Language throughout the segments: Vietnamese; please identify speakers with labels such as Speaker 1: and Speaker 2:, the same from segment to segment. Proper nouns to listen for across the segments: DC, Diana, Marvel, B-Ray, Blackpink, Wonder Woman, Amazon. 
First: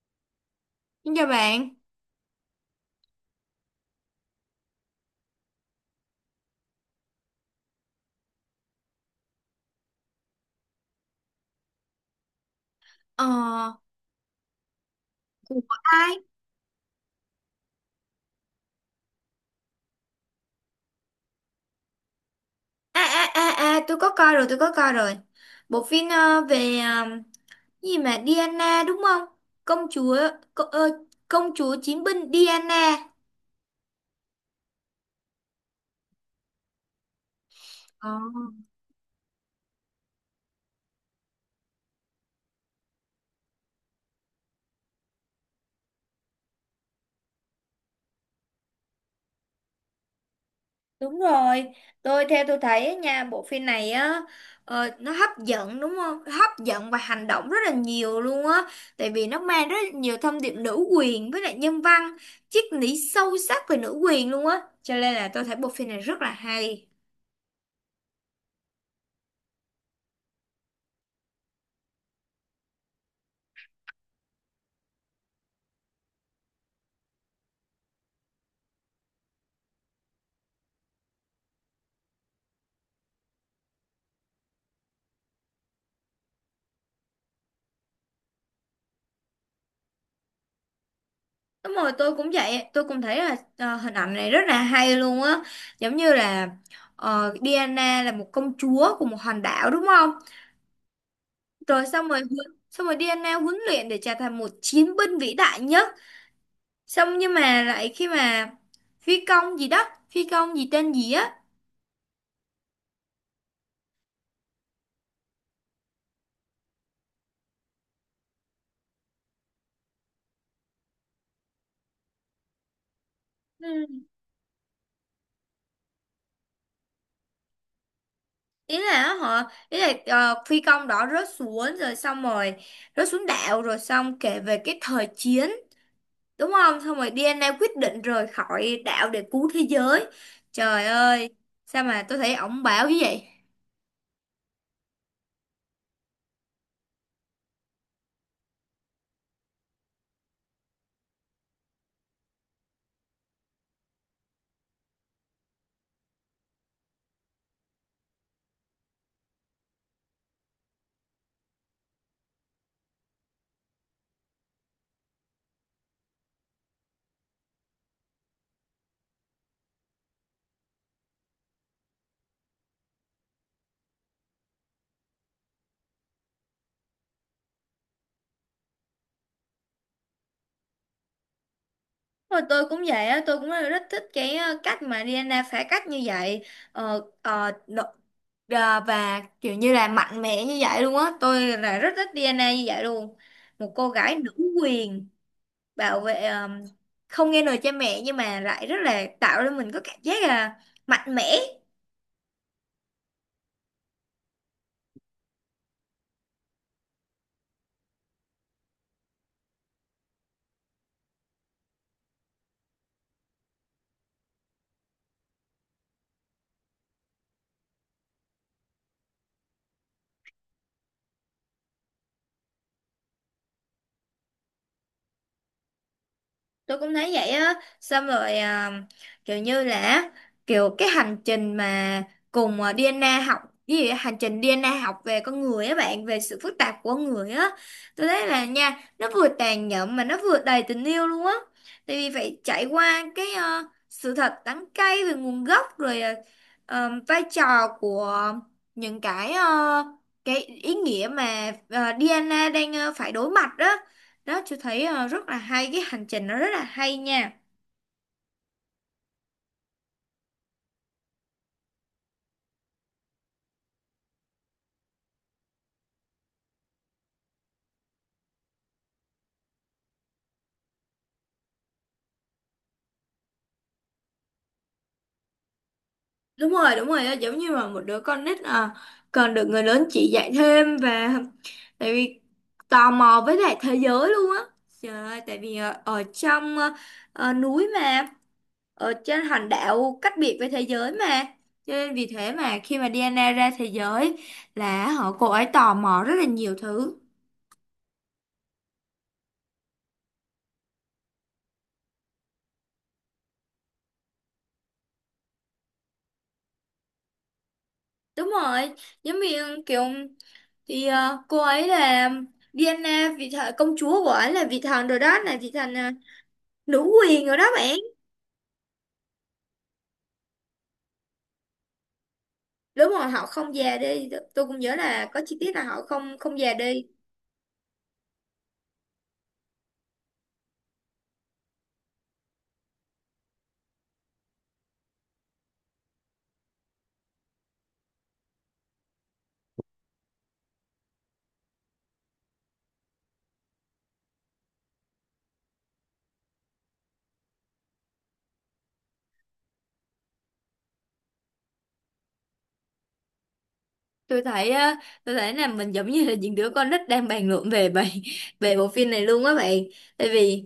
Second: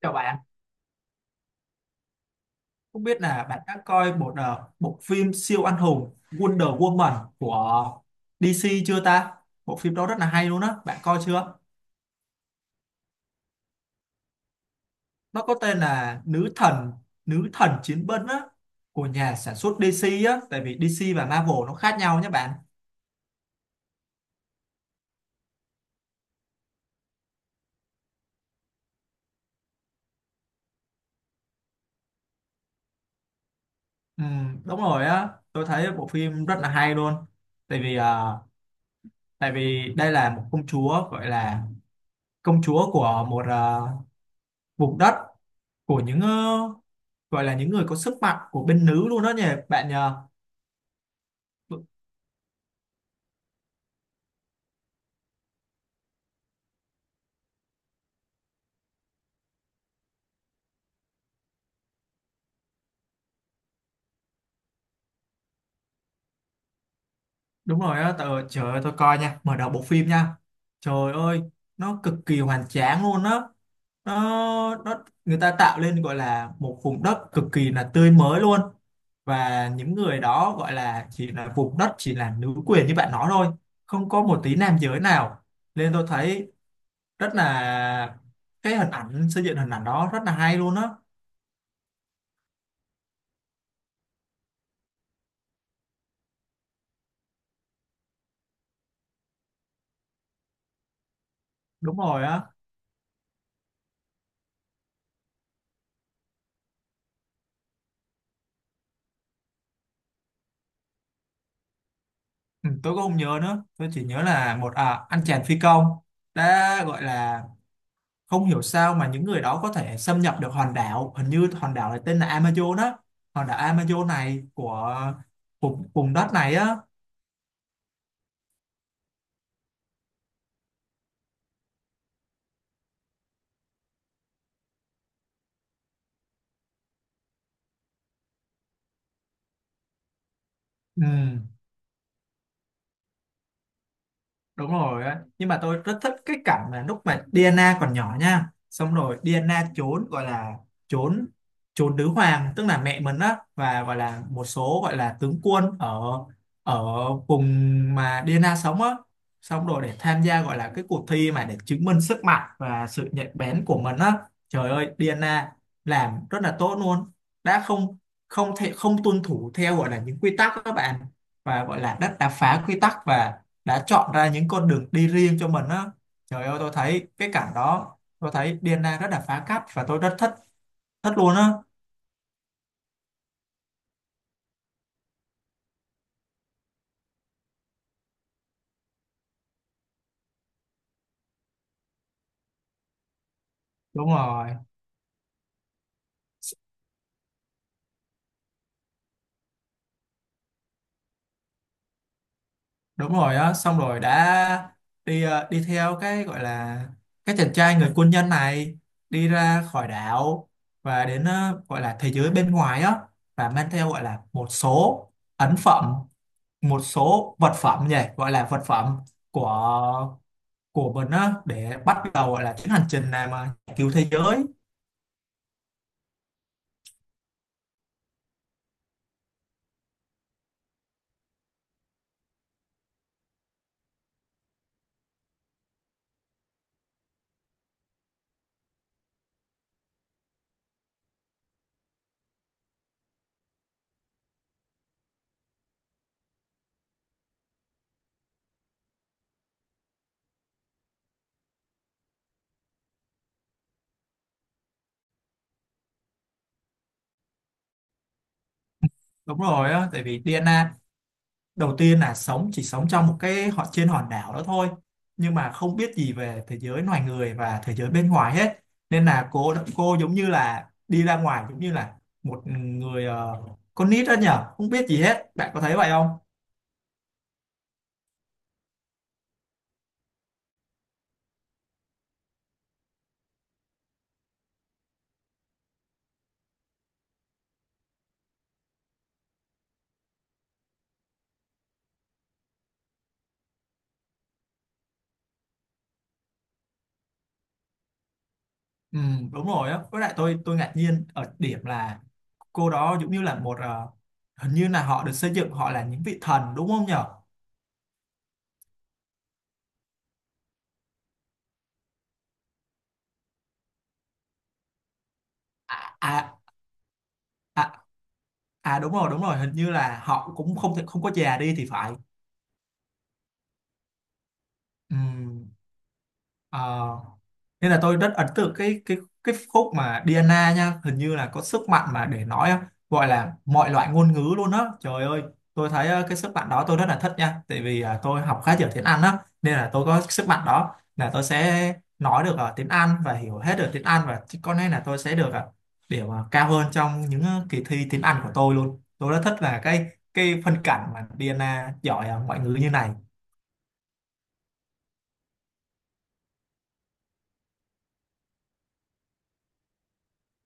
Speaker 1: Chào bạn,
Speaker 2: Xin chào bạn.
Speaker 1: không biết là bạn đã coi một bộ phim siêu anh hùng Wonder Woman của DC chưa ta? Bộ phim đó rất là hay luôn á, bạn coi chưa?
Speaker 2: Ờ,
Speaker 1: Nó có
Speaker 2: của
Speaker 1: tên
Speaker 2: ai?
Speaker 1: là Nữ thần chiến binh á của nhà sản xuất DC á, tại vì DC và Marvel nó khác nhau nhé bạn.
Speaker 2: Tôi có coi rồi, tôi có coi rồi. Bộ phim về cái gì mà Diana đúng không? Công chúa, co, ờ, công chúa chiến binh Diana.
Speaker 1: Ừ, đúng rồi á, tôi thấy bộ phim rất là hay luôn. Tại vì
Speaker 2: Ờ,
Speaker 1: ờ, Tại vì đây là một công chúa gọi là công chúa của một vùng đất của những gọi là những người có sức mạnh của bên nữ luôn đó nhỉ bạn nhờ.
Speaker 2: đúng rồi.
Speaker 1: Đ-
Speaker 2: Tôi thấy á nha, bộ phim này á nó hấp dẫn đúng không? Hấp dẫn và hành động rất là nhiều luôn á. Tại vì nó mang rất là nhiều thông điệp nữ quyền với lại nhân văn, triết lý sâu sắc về nữ quyền luôn á. Cho nên là tôi thấy bộ phim này rất là hay.
Speaker 1: Đúng rồi đó tờ, trời ơi tôi coi nha, mở đầu bộ phim nha, trời ơi nó cực kỳ hoành tráng luôn đó, nó người ta tạo lên gọi là một vùng đất cực kỳ là tươi mới luôn, và những người đó gọi là chỉ là vùng đất chỉ là nữ quyền như bạn nói thôi, không có một tí nam giới nào, nên tôi thấy rất là cái hình ảnh xây dựng hình ảnh đó rất là hay luôn á.
Speaker 2: Đúng rồi, tôi cũng vậy, tôi cũng thấy là hình ảnh này rất là hay luôn á, giống như là Diana là một công chúa của một hòn đảo đúng không? Rồi
Speaker 1: Đúng
Speaker 2: xong rồi
Speaker 1: rồi á.
Speaker 2: huấn- xong rồi Diana huấn luyện để trở thành một chiến binh vĩ đại nhất. Xong nhưng mà lại khi mà phi công gì đó, phi công gì tên gì á,
Speaker 1: Ừ, tôi cũng không nhớ nữa, tôi chỉ nhớ là một anh chàng phi công đã gọi là không hiểu sao mà những người đó có thể xâm nhập được hòn đảo, hình như hòn đảo này tên là Amazon á, hòn đảo
Speaker 2: ừ.
Speaker 1: Amazon này của vùng vùng đất này á.
Speaker 2: ý là họ ý là phi công đó rớt xuống rồi xong rồi rớt xuống đảo rồi xong kể về cái thời chiến đúng không, xong rồi DNA quyết định rời khỏi đảo để cứu thế giới. Trời
Speaker 1: Ừ.
Speaker 2: ơi, sao mà tôi thấy ổng bảo như vậy.
Speaker 1: Đúng rồi á, nhưng mà tôi rất thích cái cảnh mà lúc mà Diana còn nhỏ nha, xong rồi Diana trốn gọi là trốn trốn nữ hoàng tức là mẹ mình á, và gọi là một số gọi là tướng quân ở ở vùng mà Diana sống á, xong rồi để tham gia gọi là cái cuộc thi mà để chứng minh sức mạnh và sự nhạy bén của mình á. Trời ơi Diana làm rất là tốt luôn, đã không không thể không tuân thủ theo gọi là những quy tắc đó các bạn, và gọi là đã phá quy tắc, và đã chọn ra những con đường đi riêng cho mình á. Trời ơi tôi thấy cái cảnh đó, tôi thấy Diana rất là phá cách và tôi rất thích thích luôn á.
Speaker 2: Rồi tôi cũng vậy á, tôi cũng rất thích cái cách mà DNA phá cách như vậy, ờ, ờ, đ- và kiểu như là mạnh mẽ như vậy luôn á, tôi là rất thích DNA như vậy luôn. Một cô
Speaker 1: Đúng
Speaker 2: gái nữ
Speaker 1: rồi,
Speaker 2: quyền, bảo vệ không nghe lời cha mẹ, nhưng mà lại rất là tạo cho mình có cảm giác là mạnh mẽ.
Speaker 1: đúng rồi á, xong rồi đã đi đi theo cái gọi là cái chàng trai người quân nhân này đi ra khỏi đảo, và đến gọi là thế giới bên ngoài á, và mang theo gọi là một số ấn phẩm, một số vật phẩm nhỉ, gọi là vật phẩm của của mình á để bắt đầu gọi là chuyến hành trình này mà cứu thế giới.
Speaker 2: Tôi cũng thấy vậy á, xong rồi kiểu như là kiểu cái hành trình mà cùng DNA học cái gì á, hành trình DNA học về con người á bạn, về sự phức tạp của con người á. Tôi thấy là nha, nó vừa tàn nhẫn mà nó vừa đầy tình yêu luôn á. Tại vì phải trải qua cái sự thật đắng cay về nguồn gốc, rồi vai trò của những cái ý nghĩa mà DNA đang phải đối mặt đó. Đó chị thấy rất là hay, cái hành trình nó rất là hay nha.
Speaker 1: Đúng rồi á, tại vì DNA đầu tiên là sống, chỉ sống trong một cái họ trên hòn đảo đó thôi, nhưng mà không biết gì về thế giới loài người và thế giới bên ngoài hết. Nên là cô giống như là đi ra ngoài, giống như là một người con nít đó nhở, không biết gì hết. Bạn có thấy vậy không?
Speaker 2: Đúng rồi, đúng rồi, giống như mà một đứa con nít còn được người lớn chỉ dạy thêm, và tại vì tò mò với lại thế giới luôn á. Trời ơi, tại vì ở trong núi mà, ở trên hòn đảo cách biệt với thế giới mà, cho nên vì thế mà khi mà Diana ra thế giới là cô ấy tò mò rất là nhiều thứ.
Speaker 1: Ừ, đúng rồi á. Với lại tôi ngạc nhiên ở điểm là cô đó giống như là một hình như là họ được xây dựng, họ là những vị thần đúng không nhở?
Speaker 2: Đúng rồi, giống như kiểu thì cô ấy là Diana vị thần, công chúa của ấy là vị thần rồi, đó là vị thần
Speaker 1: À, à,
Speaker 2: nữ quyền rồi đó bạn.
Speaker 1: à, à đúng rồi, đúng rồi, hình như là họ cũng không thể không có già đi thì phải.
Speaker 2: Đúng rồi, họ không già đi. Tôi cũng nhớ là có chi
Speaker 1: Ừm,
Speaker 2: tiết là họ không không già đi.
Speaker 1: ờ, Nên là tôi rất ấn tượng cái cái khúc mà Diana nha, hình như là có sức mạnh mà để nói á, gọi là mọi loại ngôn ngữ luôn á. Trời ơi tôi thấy cái sức mạnh đó tôi rất là thích nha, tại vì tôi học khá nhiều tiếng Anh á, nên là tôi có sức mạnh đó là tôi sẽ nói được tiếng Anh và hiểu hết được tiếng Anh, và chứ có lẽ là tôi sẽ được điểm cao hơn trong những kỳ thi tiếng Anh của tôi luôn. Tôi rất thích là cái phân cảnh mà Diana giỏi ngoại ngữ như này.
Speaker 2: Tôi thấy ờ, tôi thấy là mình giống như là những đứa con nít đang bàn luận về bài về bộ phim này luôn á bạn. tại vì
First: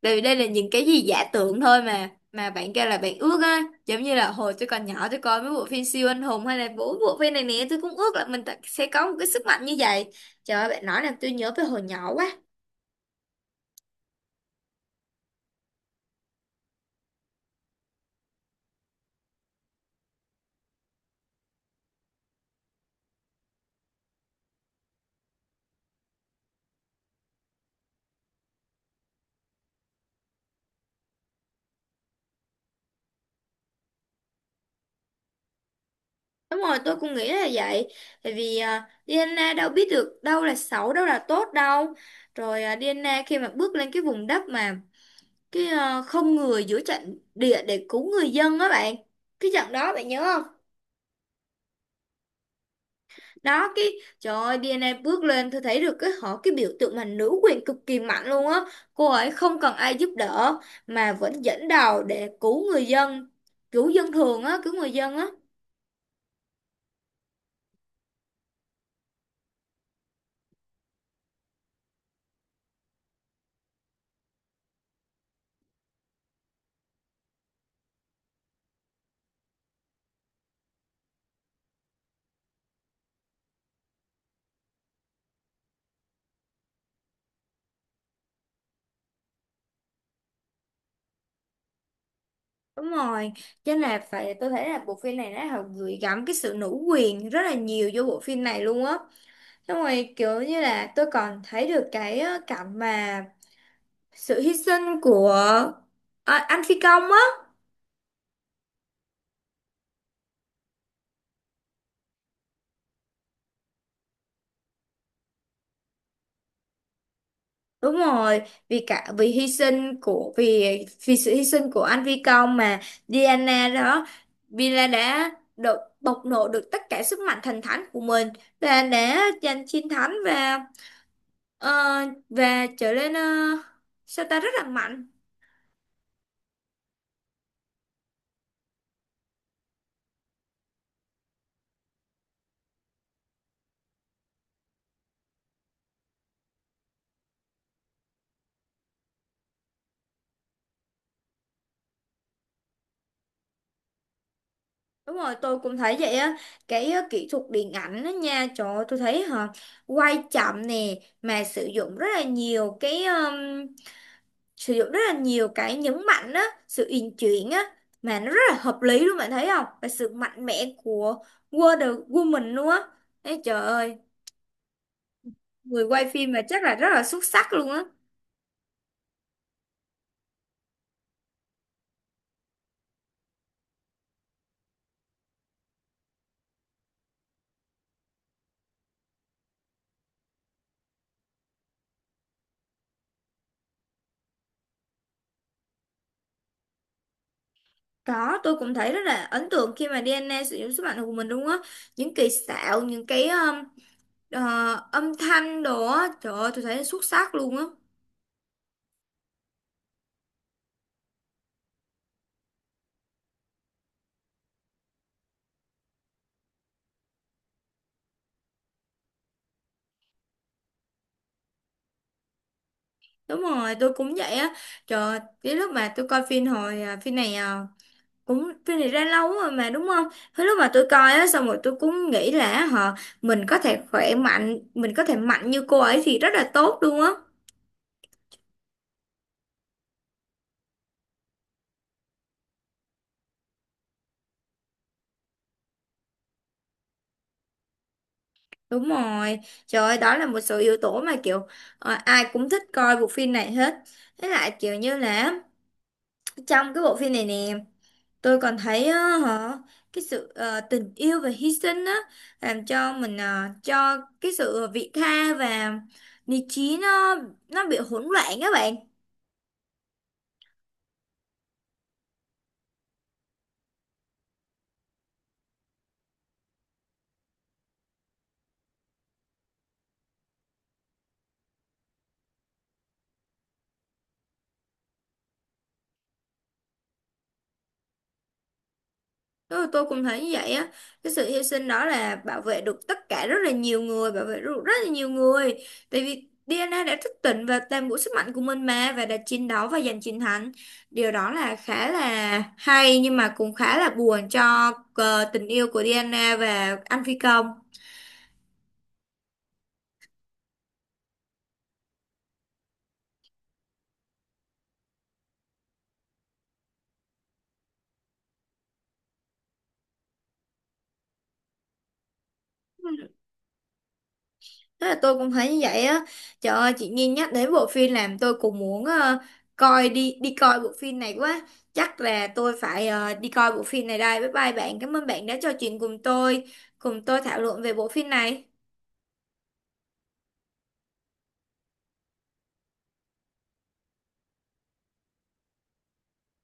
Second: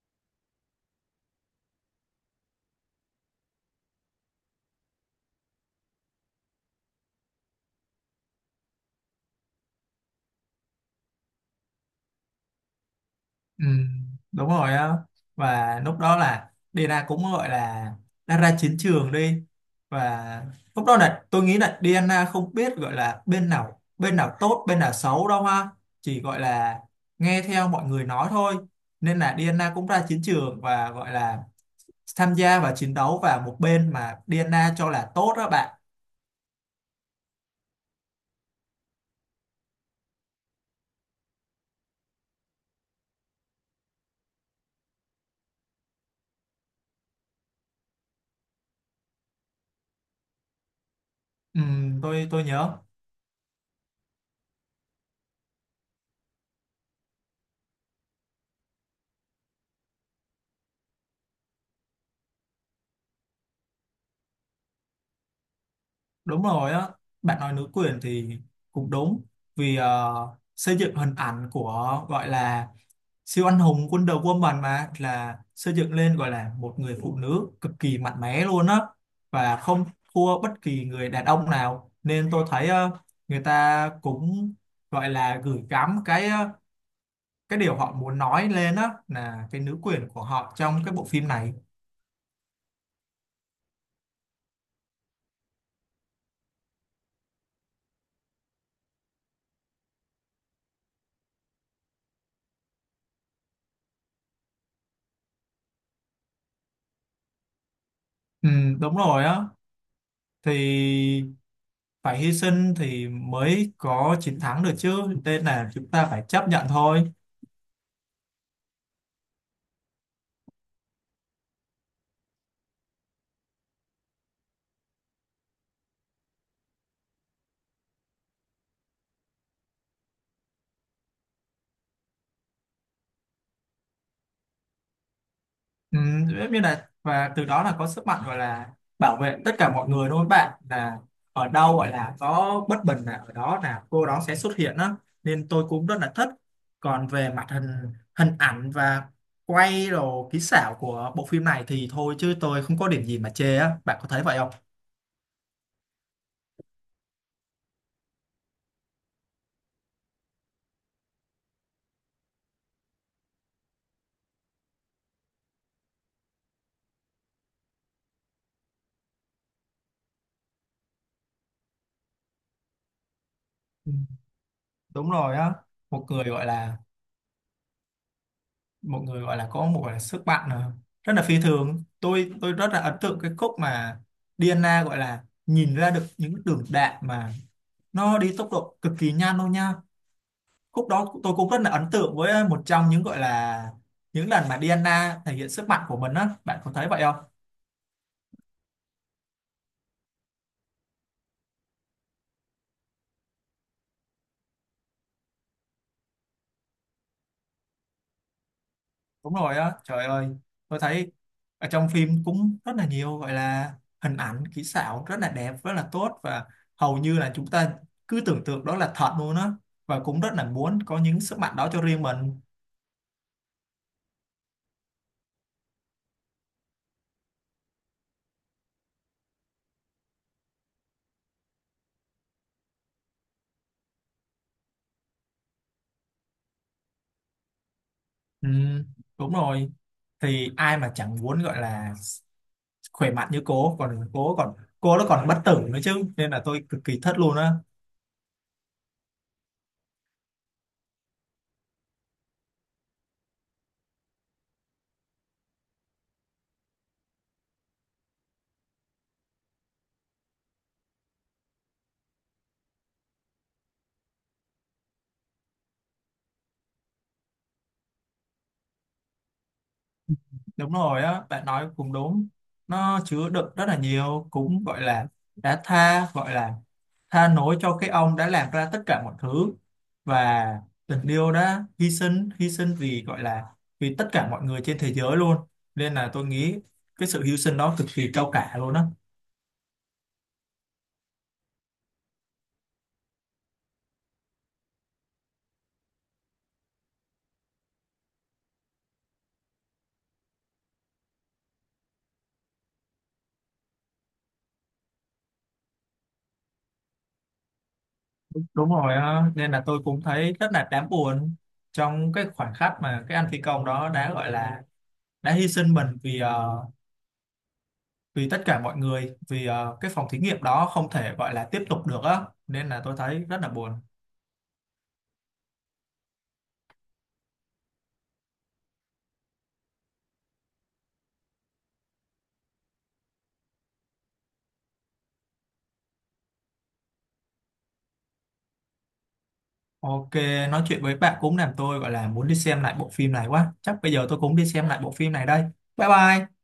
Speaker 2: Tại vì đây là những cái gì giả tưởng thôi, mà bạn kêu là bạn ước á, giống như là hồi tôi còn nhỏ tôi coi mấy bộ phim siêu anh hùng, hay là bộ bộ phim này nè, tôi cũng ước là mình sẽ có một cái sức mạnh như vậy. Trời ơi, bạn nói làm tôi nhớ về hồi nhỏ quá.
Speaker 1: Ừ, đúng rồi á, và lúc đó là Diana cũng gọi là đã ra chiến trường đi, và lúc đó là tôi nghĩ là Diana không biết gọi là bên nào tốt bên nào xấu đâu ha, chỉ gọi là nghe theo mọi người nói thôi, nên là Diana cũng ra chiến trường, và gọi là tham gia và chiến đấu vào một bên mà Diana cho là tốt đó bạn.
Speaker 2: Đúng rồi, tôi cũng nghĩ là vậy. Tại vì DNA đâu biết được đâu là xấu đâu là tốt đâu. Rồi DNA khi mà bước lên cái vùng đất mà cái không người giữa trận địa để cứu người dân á bạn, cái trận đó bạn nhớ không?
Speaker 1: Ừ, tôi nhớ.
Speaker 2: Đó cái, trời ơi, DNA bước lên, tôi thấy được cái biểu tượng mà nữ quyền cực kỳ mạnh luôn á. Cô ấy không cần ai giúp đỡ mà vẫn dẫn đầu để cứu người dân, cứu dân thường á, cứu người dân á.
Speaker 1: Đúng rồi á, bạn nói nữ quyền thì cũng đúng, vì xây dựng hình ảnh của gọi là siêu anh hùng Wonder Woman mà là xây dựng lên gọi là một người phụ nữ cực kỳ mạnh mẽ luôn á, và không thua bất kỳ người đàn ông nào, nên tôi thấy người ta cũng gọi là gửi gắm cái cái điều họ muốn nói lên á là cái nữ quyền của họ trong cái bộ phim này.
Speaker 2: Đúng rồi, cho nên là phải, tôi thấy là bộ phim này nó họ gửi gắm cái sự nữ quyền rất là nhiều vô bộ phim này luôn á. Xong rồi kiểu như là tôi còn thấy được cảnh mà sự hy sinh của anh phi công á.
Speaker 1: Ừ, đúng rồi á, thì phải hy sinh thì mới có chiến thắng được chứ, nên là chúng ta phải chấp nhận thôi.
Speaker 2: Đúng rồi, vì cả vì hy sinh của vì vì sự hy sinh của anh Phi Công mà Diana đó, Villa đã được bộc lộ được tất cả sức mạnh thần thánh của mình, và đã giành chiến thắng, và ờ, và trở nên sao ta rất là mạnh.
Speaker 1: Ừ, giống như là và từ đó là có sức mạnh gọi là bảo vệ tất cả mọi người đúng không bạn, là ở đâu gọi là có bất bình là ở đó là cô đó sẽ xuất hiện đó, nên tôi cũng rất là thích. Còn về mặt hình hình ảnh và quay đồ kỹ xảo của bộ phim này thì thôi, chứ tôi không có điểm gì mà chê á, bạn có thấy vậy không?
Speaker 2: Đúng rồi, tôi cũng thấy vậy á. Cái kỹ thuật điện ảnh đó nha, trời ơi, tôi thấy hả, quay chậm nè, mà sử dụng rất là nhiều cái nhấn mạnh á, sự uyển chuyển á, mà nó rất là hợp lý luôn bạn thấy không, và sự mạnh mẽ của Wonder Woman luôn á. Ê, trời
Speaker 1: Ừ,
Speaker 2: ơi,
Speaker 1: đúng rồi á,
Speaker 2: người quay
Speaker 1: một người
Speaker 2: phim mà
Speaker 1: gọi
Speaker 2: chắc là
Speaker 1: là
Speaker 2: rất là xuất sắc luôn á.
Speaker 1: mọi người gọi là có một gọi là sức mạnh rất là phi thường. Tôi rất là ấn tượng cái khúc mà Diana gọi là nhìn ra được những đường đạn mà nó đi tốc độ cực kỳ nhanh luôn nha, khúc đó tôi cũng rất là ấn tượng với một trong những gọi là những lần mà Diana thể hiện sức mạnh của mình á, bạn có thấy vậy không?
Speaker 2: Có, tôi cũng thấy rất là ấn tượng khi mà DNA sử dụng sức mạnh của mình luôn á, những kỳ xạo, những cái ờ, âm thanh đồ á, trời ơi tôi thấy xuất sắc luôn á.
Speaker 1: Đúng rồi á, trời ơi tôi thấy ở trong phim cũng rất là nhiều gọi là hình ảnh kỹ xảo rất là đẹp rất là tốt, và hầu như là chúng ta cứ tưởng tượng đó là thật luôn á, và cũng rất là muốn có những sức mạnh đó cho riêng mình.
Speaker 2: Đúng rồi, tôi cũng vậy á. Trời ơi, cái lúc mà tôi coi phim hồi phim này cũng phim này ra lâu rồi mà đúng không? Thế lúc mà tôi coi á xong rồi tôi cũng nghĩ là mình có thể khỏe mạnh, mình có thể mạnh như cô ấy thì rất là tốt luôn á.
Speaker 1: Ừ, đúng rồi, thì ai mà chẳng muốn gọi là khỏe mạnh như cô, còn cô còn cô nó còn bất tử nữa chứ, nên là tôi cực kỳ thất luôn á.
Speaker 2: Đúng rồi. Trời ơi, đó là một số yếu tố mà kiểu ai cũng thích coi bộ phim này hết. Với lại kiểu như là trong cái bộ phim này nè, tôi còn thấy á, cái sự tình yêu và hy sinh á, làm cho mình cho cái sự vị tha và lý trí nó bị hỗn loạn các bạn.
Speaker 1: Đúng rồi á, bạn nói cũng đúng, nó chứa đựng rất là nhiều cũng gọi là đã tha gọi là tha lỗi cho cái ông đã làm ra tất cả mọi thứ, và tình yêu đã hy sinh, hy sinh vì gọi là vì tất cả mọi người trên thế giới luôn, nên là tôi nghĩ cái sự hy sinh đó cực kỳ cao cả luôn á.
Speaker 2: Tôi cũng thấy như vậy á, cái sự hy sinh đó là bảo vệ được tất cả rất là nhiều người, bảo vệ được rất là nhiều người. Tại vì DNA đã thức tỉnh và toàn bộ sức mạnh của mình mà, và đã chiến đấu và giành chiến thắng. Điều đó là khá là hay, nhưng mà cũng khá là buồn cho tình yêu của DNA và anh phi công.
Speaker 1: Đúng rồi á, nên là tôi cũng thấy rất là đáng buồn trong cái khoảnh khắc mà cái anh phi công đó đã gọi là đã hy sinh mình vì vì tất cả mọi người, vì cái phòng thí nghiệm đó không thể gọi là tiếp tục được á, nên là tôi thấy rất là buồn.
Speaker 2: Thế là tôi cũng thấy như vậy á. Trời ơi, chị Nhi nhắc đến bộ phim làm tôi cũng muốn coi đi đi coi bộ phim này quá. Chắc là tôi phải đi coi bộ phim này đây. Bye bye bạn. Cảm ơn bạn đã trò chuyện cùng tôi thảo luận về bộ phim này.
Speaker 1: Ok, nói chuyện với bạn cũng làm tôi gọi là muốn đi xem lại bộ phim này quá. Chắc bây giờ tôi cũng đi xem lại bộ phim này đây. Bye bye.